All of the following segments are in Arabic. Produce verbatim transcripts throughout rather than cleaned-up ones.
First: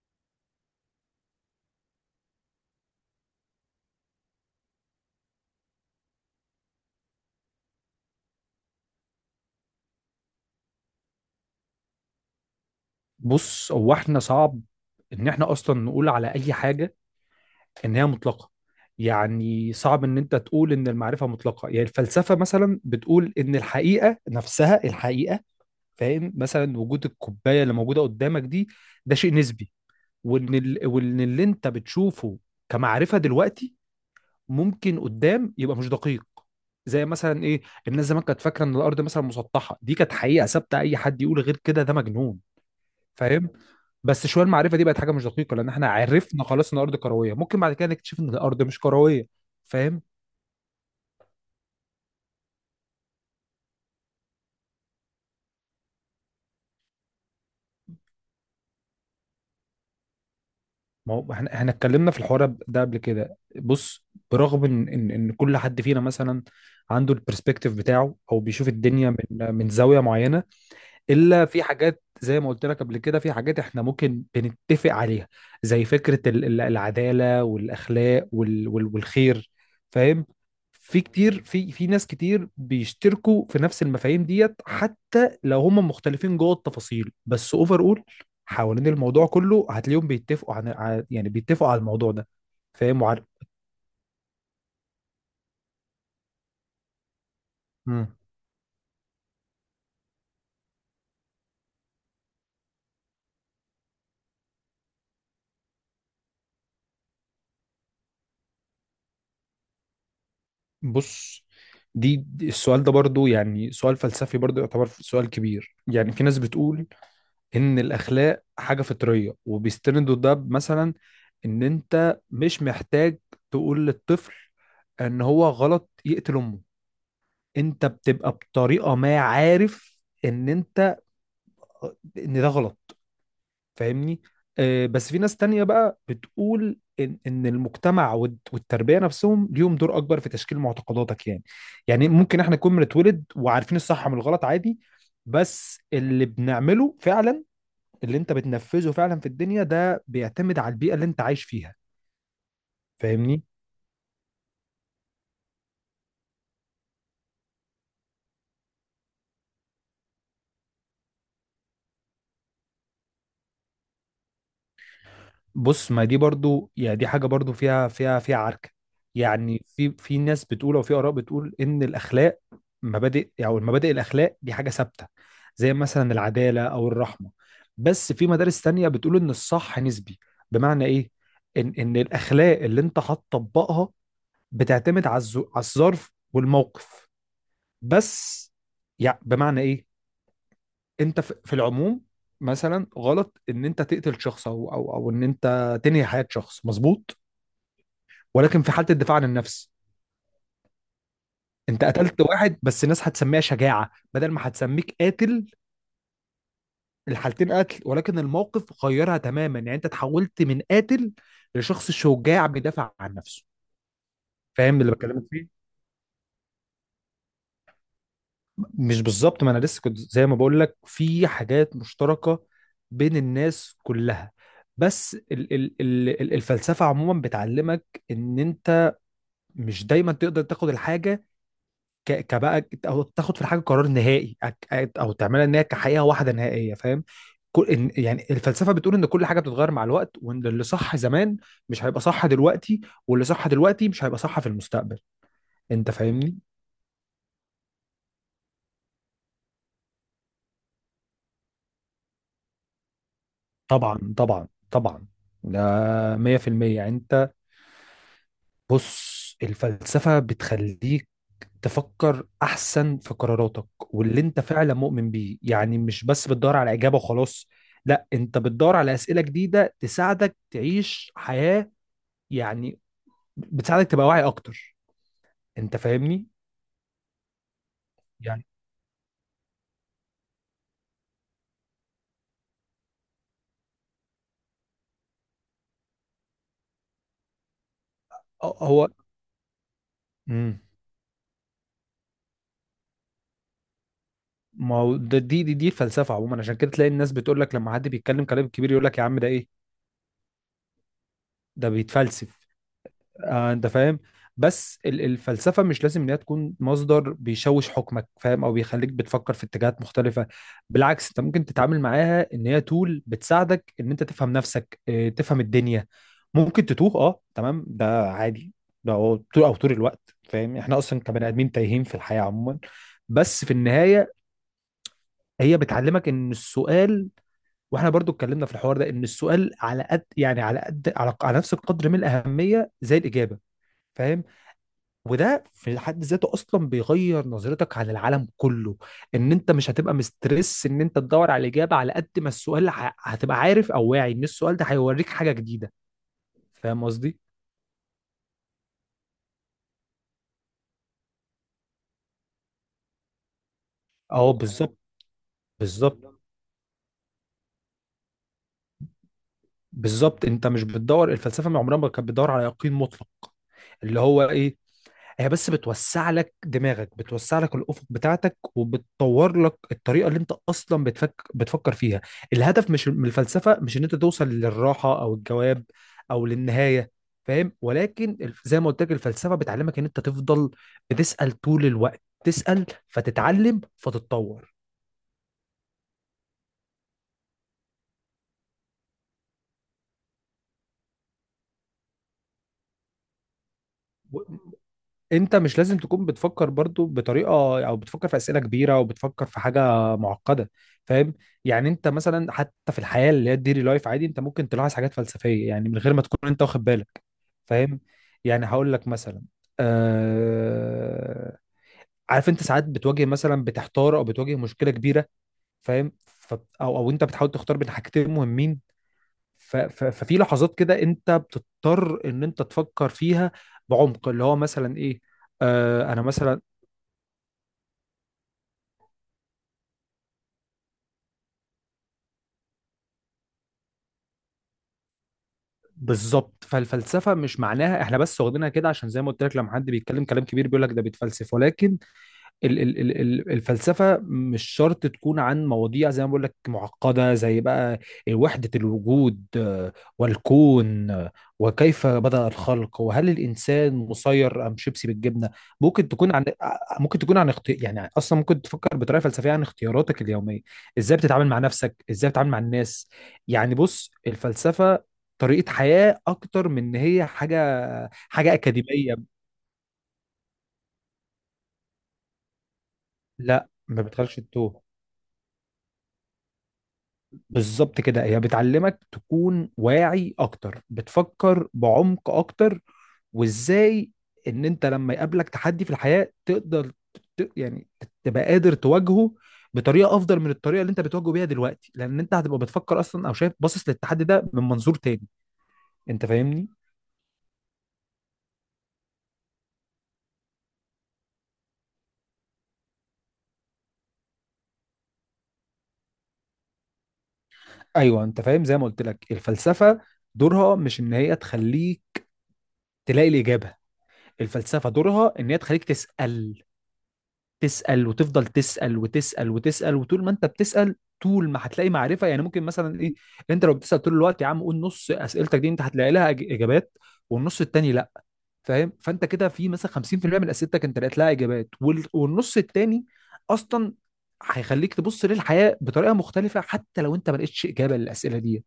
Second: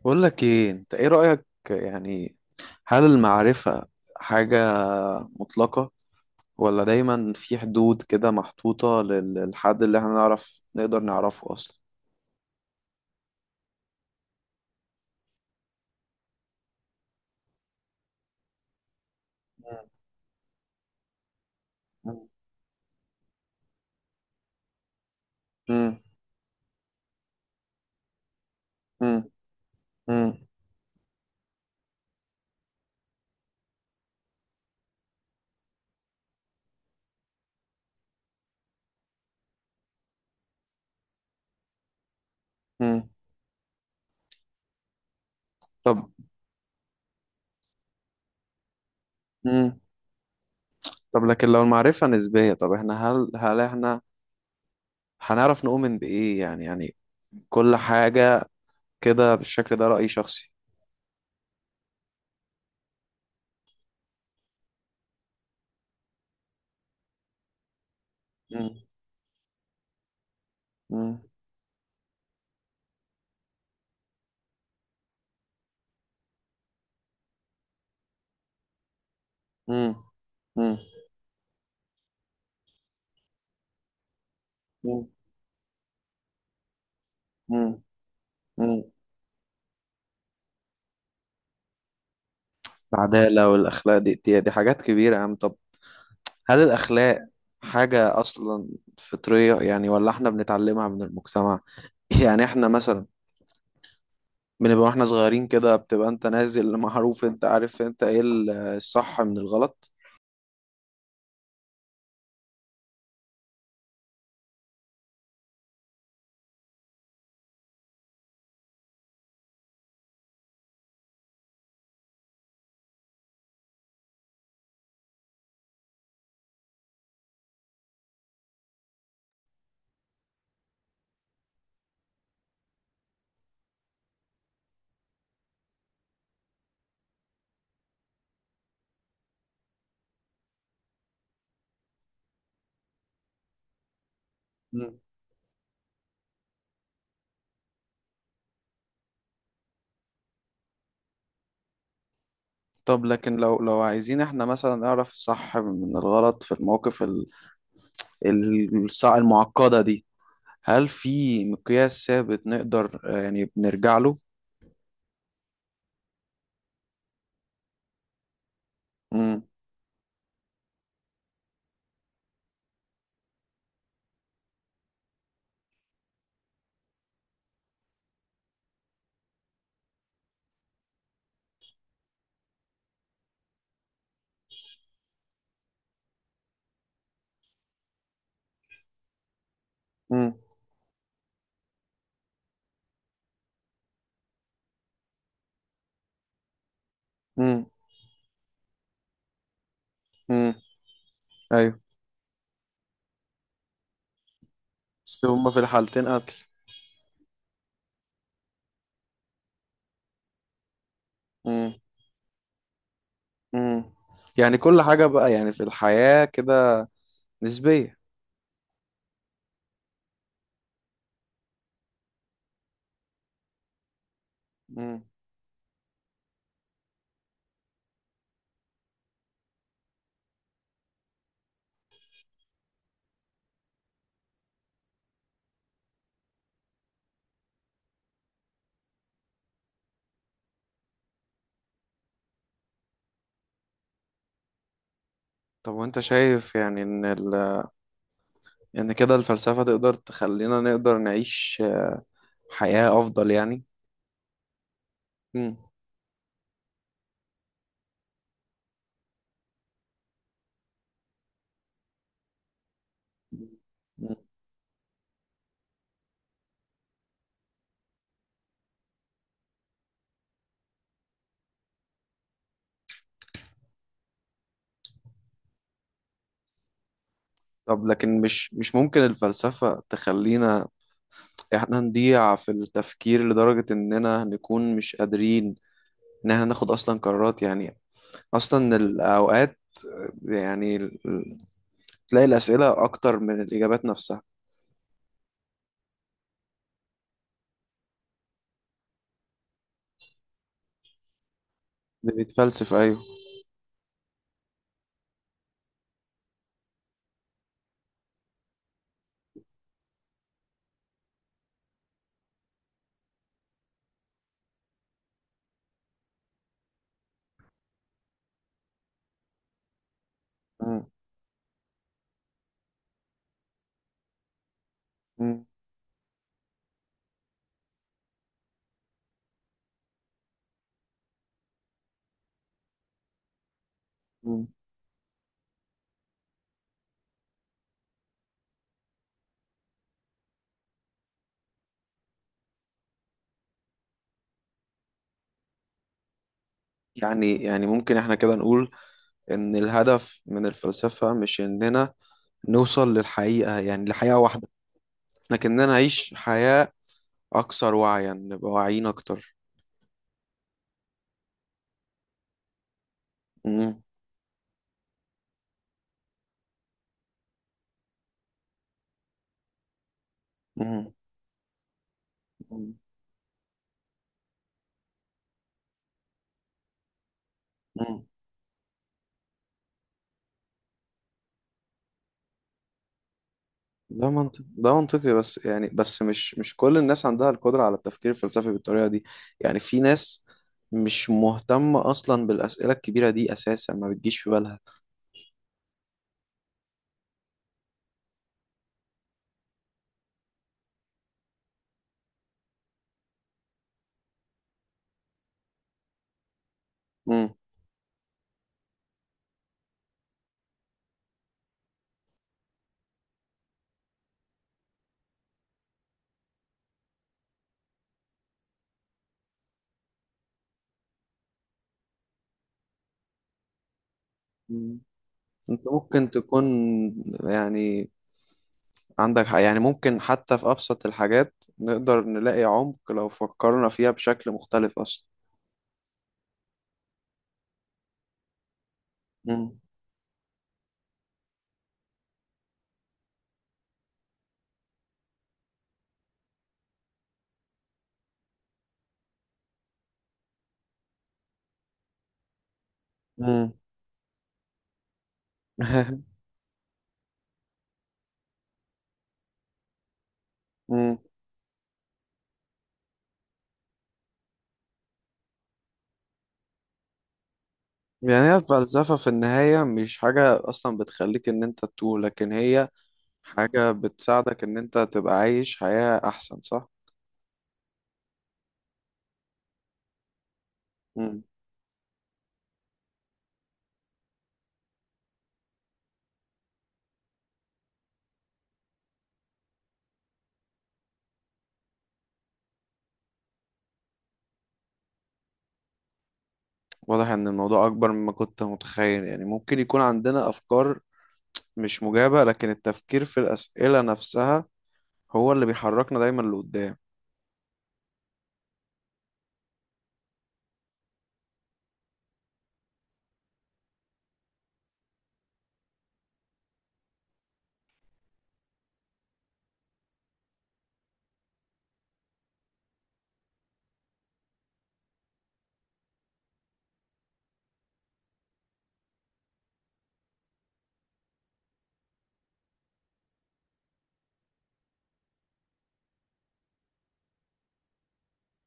بقول لك ايه، انت ايه رأيك يعني؟ هل المعرفة حاجة مطلقة، ولا دايما في حدود كده محطوطة لل- للحد اللي احنا نعرف نقدر نعرفه اصلا؟ بص، هو احنا صعب ان احنا اصلا نقول على اي حاجه ان هي مطلقه. يعني صعب ان انت تقول ان المعرفه مطلقه. يعني مم. الفلسفه مثلا بتقول ان الحقيقه نفسها الحقيقه. مم. فاهم؟ مثلا وجود الكوبايه اللي موجوده قدامك دي، ده مم. شيء نسبي. مم. وان ال... وان اللي انت بتشوفه كمعرفه دلوقتي ممكن قدام يبقى مش دقيق. زي مثلا ايه؟ الناس زمان كانت فاكره ان الارض مثلا مسطحه، دي كانت حقيقه ثابته، اي حد يقول غير كده ده مجنون. مم. فاهم؟ بس شويه المعرفه دي بقت حاجه مش دقيقه، لان احنا طب. عرفنا خلاص ان الارض كرويه. ممكن بعد كده نكتشف ان الارض مش كرويه. مم. فاهم؟ طب لكن لو المعرفة نسبية، طب احنا هل هل احنا هنعرف نؤمن بإيه يعني؟ يعني كل حاجة كده بالشكل ده رأي شخصي. ما هو احنا احنا اتكلمنا في الحوار ده قبل كده. بص، برغم ان ان ان كل حد فينا مثلا عنده البرسبكتيف بتاعه او بيشوف مم. الدنيا من من زاويه معينه، مم. الا في حاجات زي ما قلت لك قبل كده، في حاجات احنا ممكن بنتفق عليها، زي فكرة ال- ال- العدالة والاخلاق وال وال والخير. مم. فاهم؟ مم. في كتير، في في ناس كتير بيشتركوا في نفس المفاهيم ديت حتى لو هم مختلفين جوه التفاصيل. بس اوفر مم. اول مم. حوالين الموضوع كله هتلاقيهم بيتفقوا عن ع- يعني بيتفقوا على الموضوع ده. فاهم وعارف؟ العدالة والأخلاق دي, دي دي حاجات كبيرة يا عم. طب، هل الأخلاق مم. حاجة أصلا فطرية يعني، ولا إحنا بنتعلمها من المجتمع؟ يعني إحنا مثلا بنبقى وإحنا صغيرين كده، بتبقى أنت نازل معروف، أنت عارف أنت إيه ال- الصح من الغلط. بص، دي دي- السؤال ده برضو يعني سؤال فلسفي، برضو يعتبر سؤال كبير. يعني في ناس بتقول ان الاخلاق حاجه فطريه، وبيستندوا ده مثلا ان انت مش محتاج تقول للطفل ان هو غلط يقتل امه. انت بتبقى بطريقه ما عارف ان انت، ان ده غلط. فاهمني؟ آه، بس في ناس تانية بقى بتقول ان ان المجتمع والت- والتربيه نفسهم ليهم دور اكبر في تشكيل معتقداتك. يعني، يعني ممكن احنا نكون بنتولد وعارفين الصح من الغلط عادي. مم. بس اللي بنعمله فعلا، اللي انت بتنفذه فعلا في الدنيا ده، بيعتمد على البيئة اللي انت عايش فيها. طب لكن فاهمني؟ لو لو عايزين إحنا مثلا نعرف الصح من الغلط في المواقف ال- ال- الصع- المعقدة دي، هل في مقياس ثابت نقدر، آه، يعني، بنرجع له؟ بص، ما دي برضو يعني دي حاجة برضو فيها فيها فيها عركة. مم. يعني في، في ناس بتقول، او في آراء بتقول، ان الاخلاق مبادئ، او المبادئ الاخلاق دي حاجة ثابتة، زي مثلا العدالة او الرحمة. بس في مدارس تانية بتقول ان الصح نسبي. بمعنى ايه؟ ان ان الاخلاق اللي انت هتطبقها بتعتمد على الز- على الظرف والموقف بس. يعني بمعنى ايه؟ مم. انت في في العموم مثلا غلط ان انت تقتل شخص، او او او ان انت تنهي حياة شخص. مظبوط؟ مم. ولكن في حالة الدفاع عن النفس مم. أيوه. انت قتلت واحد، بس الناس هتسميها شجاعة بدل ما هتسميك بس قاتل. هما في الحالتين قتل. الحالتين قتل، ولكن الموقف غيرها تماما. يعني انت تحولت من قاتل مم. لشخص شجاع بيدافع عن نفسه. مم. يعني فاهم كل اللي حاجة بكلمك بقى يعني في فيه؟ الحياة كده نسبية. مش بالظبط. ما انا لسه كنت زي ما بقول لك في حاجات مشتركه بين الناس كلها. مم. بس ال ال ال ال- الفلسفه عموما بتعلمك ان انت مش دايما تقدر تاخد الحاجه ك- كبقى او تاخد في الحاجه قرار نهائي، أك- او تعملها ان هي كحقيقه واحده نهائيه. فاهم؟ كل إن يعني الفلسفه بتقول ان كل حاجه بتتغير مع الوقت، وان اللي صح زمان مش هيبقى صح دلوقتي، واللي صح دلوقتي مش هيبقى صح في المستقبل. طب انت وانت فاهمني؟ شايف يعني ان ال... ان كده الفلسفة تقدر تخلينا نقدر نعيش حياة افضل يعني؟ طبعا، طبعا، طبعا. مم. ده مية في المية. انت، بص الفلسفة بتخليك تفكر أحسن في قراراتك مم. واللي أنت فعلا مؤمن بيه. يعني مش بس بتدور على إجابة وخلاص، لا، أنت بتدور على أسئلة جديدة تساعدك تعيش حياة، يعني بتساعدك تبقى واعي أكتر. أنت فاهمني؟ طب لكن يعني مش مش ممكن الفلسفة تخلينا احنا نضيع في التفكير لدرجة اننا نكون مش قادرين ان احنا ناخد اصلا قرارات يعني، آه، اصلا هو الاوقات، مم. يعني تلاقي الأسئلة أكتر من الإجابات نفسها. ما هو ده دي دي دي الفلسفة عموما. عشان كده تلاقي الناس بتقول لك لما حد بيتكلم كلام كبير يقول لك يا عم ده إيه؟ ده بيتفلسف. بنتفلسف، ايوه. آه، انت فاهم. بس ال- الفلسفه مش لازم ان هي تكون مصدر بيشوش حكمك، فاهم، او بيخليك بتفكر في اتجاهات مختلفه. بالعكس، انت ممكن تتعامل معاها ان هي تول بتساعدك ان انت تفهم نفسك، آه، تفهم الدنيا. ممكن تتوه، اه، تمام، ده عادي. ده هو طول او طول الوقت. فاهم؟ احنا مم. اصلا كبني ادمين تايهين في الحياه عموما. بس في النهايه مم. هي بتعلمك ان السؤال، واحنا برضو اتكلمنا في الحوار ده، ان السؤال على قد يعني على قد على, على نفس القدر من الاهميه زي الاجابه. فاهم؟ مم. وده في حد ذاته اصلا بيغير نظرتك عن العالم كله. ان انت مش هتبقى مسترس ان انت تدور على الاجابه، على قد ما السؤال ه- هتبقى عارف او واعي ان السؤال ده هيوريك حاجه جديده. فاهم قصدي؟ يعني يعني ممكن احنا كده نقول إن الهدف من الفلسفة مش إننا نوصل للحقيقة، يعني لحقيقة اه، واحدة، بالظبط. لكننا نعيش بالظبط، حياة أكثر وعيا، نبقى واعيين أكتر. بالظبط. انت مش بتدور، الفلسفه من عمرها ما كانت بتدور على يقين مطلق. مم. اللي هو ايه؟ هي بس بتوسع لك دماغك، بتوسع لك الافق بتاعتك، وبتطور لك الطريقه اللي انت اصلا مم. بتفك... بتفكر فيها. الهدف مم. مش من الفلسفه، مش ان انت توصل للراحه او الجواب او للنهايه. فاهم؟ مم. ولكن الف- زي ما قلت لك الفلسفه بتعلمك ان انت تفضل بتسال طول الوقت. تسال فتتعلم ده منطقي، فتتطور. ده منطقي، بس يعني بس مش مش كل الناس عندها القدرة على التفكير الفلسفي بالطريقة دي. يعني في ناس مش مهتمة أصلا بالأسئلة الكبيرة دي، أساسا ما بتجيش في بالها. انت مش لازم تكون بتفكر برضو بطريقه، او بتفكر في اسئله كبيره، او بتفكر في حاجه معقده. فاهم؟ يعني انت مثلا حتى في الحياه اللي هي الديلي لايف عادي، انت ممكن تلاحظ حاجات فلسفيه يعني من غير ما تكون انت واخد بالك. فاهم؟ يعني هقول لك مثلا، آه... عارف انت ساعات بتواجه مثلا، بتحتار او بتواجه مشكله كبيره. فاهم ف... او؟ او انت بتحاول تختار بين حاجتين مهمين. ف- ف- ففي لحظات كده انت بتضطر ان انت تفكر فيها بعمق. اللي هو مثلا مم. ايه؟ انت آه انا ممكن مثلا، تكون يعني عندك حق، يعني ممكن حتى في أبسط الحاجات نقدر نلاقي عمق لو فكرنا فيها بشكل مختلف أصلا. بالظبط. فالفلسفه مش معناها احنا بس واخدينها كده، عشان زي ما قلت لك لما مم. حد بيتكلم كلام كبير بيقول لك ده بيتفلسف. ولكن ال- ال- ال- ال- الفلسفة مش شرط تكون عن مواضيع زي ما بقول لك معقدة، زي بقى وحدة الوجود، آه، والكون، آه، وكيف بدأ الخلق، وهل مم. الإنسان مسير أم شيبسي بالجبنة. ممكن تكون عن، آه، ممكن تكون عن اختي... يعني أصلا ممكن تفكر بطريقة فلسفية عن اختياراتك اليومية. إزاي مم. بتتعامل مع نفسك، إزاي بتتعامل مع الناس. يعني بص، الفلسفة طريقة حياة أكتر من إن هي حاجة، يعني حاجة هي الفلسفة أكاديمية. في النهاية مش حاجة أصلا بتخليك إن أنت تتوه، لكن هي لا، حاجة ما بتخليش بتساعدك إن التوه. أنت تبقى عايش حياة أحسن، صح؟ بالظبط كده، هي بتعلمك تكون واعي اكتر، مم. بتفكر بعمق اكتر، وازاي ان انت لما يقابلك تحدي في الحياة تقدر ت... يعني تبقى قادر تواجهه بطريقة افضل من الطريقة اللي انت بتواجهه بيها دلوقتي، لان انت هتبقى بتفكر اصلا او شايف باصص للتحدي ده من منظور تاني. انت فاهمني؟ واضح إن الموضوع أكبر مما كنت متخيل، يعني ممكن يكون عندنا أفكار مش مجابة، لكن التفكير في الأسئلة نفسها هو اللي بيحركنا دايما لقدام. ايوه، انت فاهم. زي ما قلت لك الفلسفة دورها مش ان هي تخليك تلاقي الاجابة. الفلسفة دورها ان هي تخليك تسأل. تسأل وتفضل تسأل وتسأل وتسأل، وطول ما انت بتسأل طول ما هتلاقي معرفة. يعني ممكن مثلا ايه؟ انت لو بتسأل طول الوقت يا عم، قول نص أسئلتك دي انت هتلاقي لها إج- إجابات، والنص التاني لا. فاهم؟ فانت كده في مثلا خمسين في المية من أسئلتك انت لقيت لها إجابات، وال- والنص التاني أصلا هيخليك تبص للحياة بطريقة مختلفة حتى لو انت ما لقيتش إجابة للأسئلة دي.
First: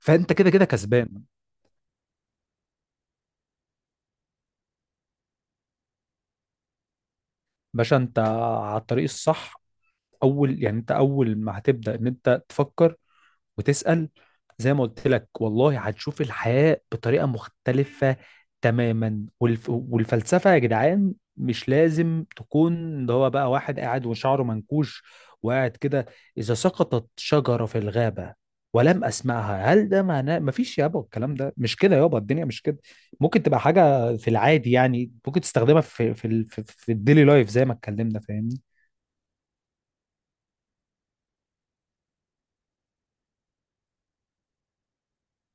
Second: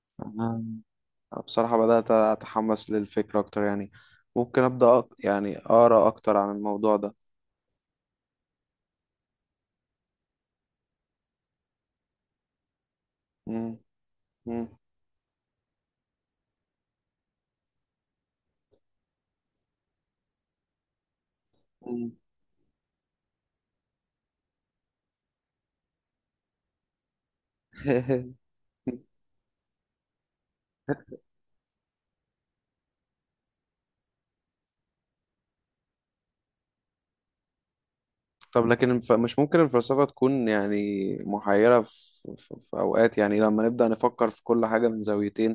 فانت كده آه. كده كسبان. بصراحة بدأت أتحمس للفكرة أكتر يعني. ممكن أبدأ أق... يعني أقرأ أكتر عن الموضوع ده. باشا، انت على الطريق الصح. اول يعني انت اول ما هتبدأ ان انت تفكر مم. وتسأل، مم. زي ما قلت لك، والله هتشوف الحياة بطريقة مختلفة تماما. والف... والفلسفة يا جدعان مش مم. لازم تكون ده هو بقى واحد قاعد وشعره منكوش وقاعد كده، إذا سقطت شجرة في الغابة ولم أسمعها هل ده معناه مفيش. يابا الكلام ده مش كده، يابا الدنيا مش كده. ممكن تبقى حاجة في العادي، يعني ممكن تستخدمها في في ال- في, في الديلي لايف زي ما اتكلمنا. فاهمني؟ طب لكن الف... مش ممكن الفلسفة تكون يعني محيرة في... في في أوقات يعني، لما نبدأ نفكر في كل حاجة من زاويتين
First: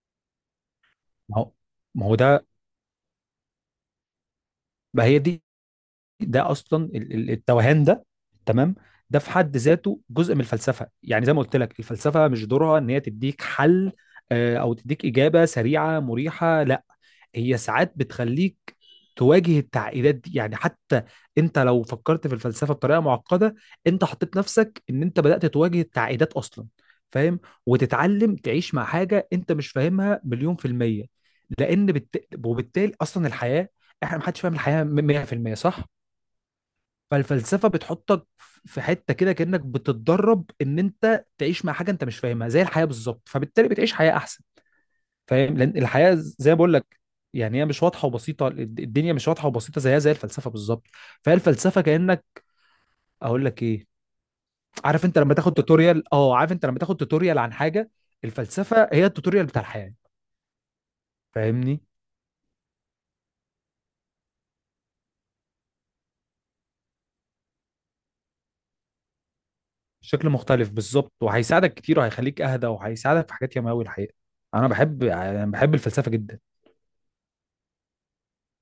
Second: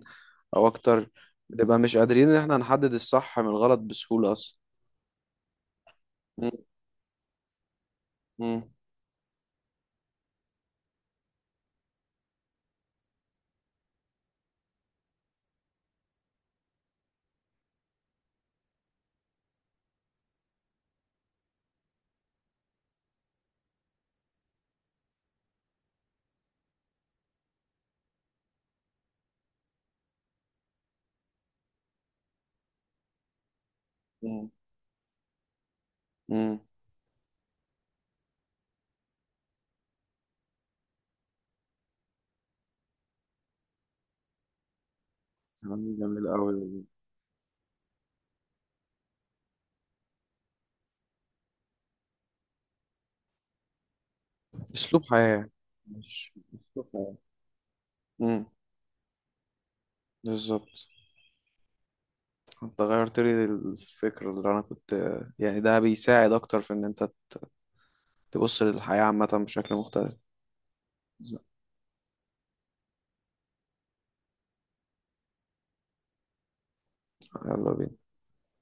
أو أكتر، ما هو بنبقى مش ما هو قادرين إن ده، إحنا نحدد الصح من الغلط بسهولة أصلا؟ ما هي دي ده مم. اصلا ال- ال- التوهان ده. مم. تمام. ده في حد ذاته جزء من الفلسفه. يعني زي ما قلت لك الفلسفه مش دورها ان هي تديك حل، آه، او تديك اجابه سريعه مريحه. لا، هي ساعات بتخليك تواجه التعقيدات دي. يعني حتى انت لو فكرت في الفلسفه بطريقه معقده، انت حطيت نفسك ان انت بدات تواجه التعقيدات اصلا. فاهم؟ وتتعلم تعيش مع حاجه انت مش فاهمها مليون في الميه، لان بالت... وبالتالي اصلا الحياه، احنا محدش مم. فاهم الحياه مية في المية، صح؟ مم. فالفلسفه بتحطك في حته كده، كانك بتتدرب ان انت تعيش مع حاجه انت مش فاهمها زي الحياه بالظبط، فبالتالي بتعيش حياه احسن. فاهم؟ لان كلام الحياه جميل زي ما بقول أوي. لك يعني هي مش واضحه وبسيطه. الد- الدنيا مش واضحه وبسيطه، زيها زي الفلسفه بالظبط. فهي الفلسفه كانك، اقول لك ايه، عارف أسلوب انت لما حياة. تاخد توتوريال، مش اه عارف انت لما أسلوب تاخد حياة. توتوريال عن حاجه، امم الفلسفه هي التوتوريال بتاع الحياه. بالظبط. فاهمني؟ انت غيرت لي الفكرة اللي انا كنت، يعني ده بيساعد اكتر في ان انت تبص للحياة عامة بشكل مختلف. شكل مختلف بالظبط، وهيساعدك كتير، وهيخليك اهدى، وهيساعدك في حاجات ياما قوي الحقيقه. انا بحب يعني بحب الفلسفه جدا. يلا بينا.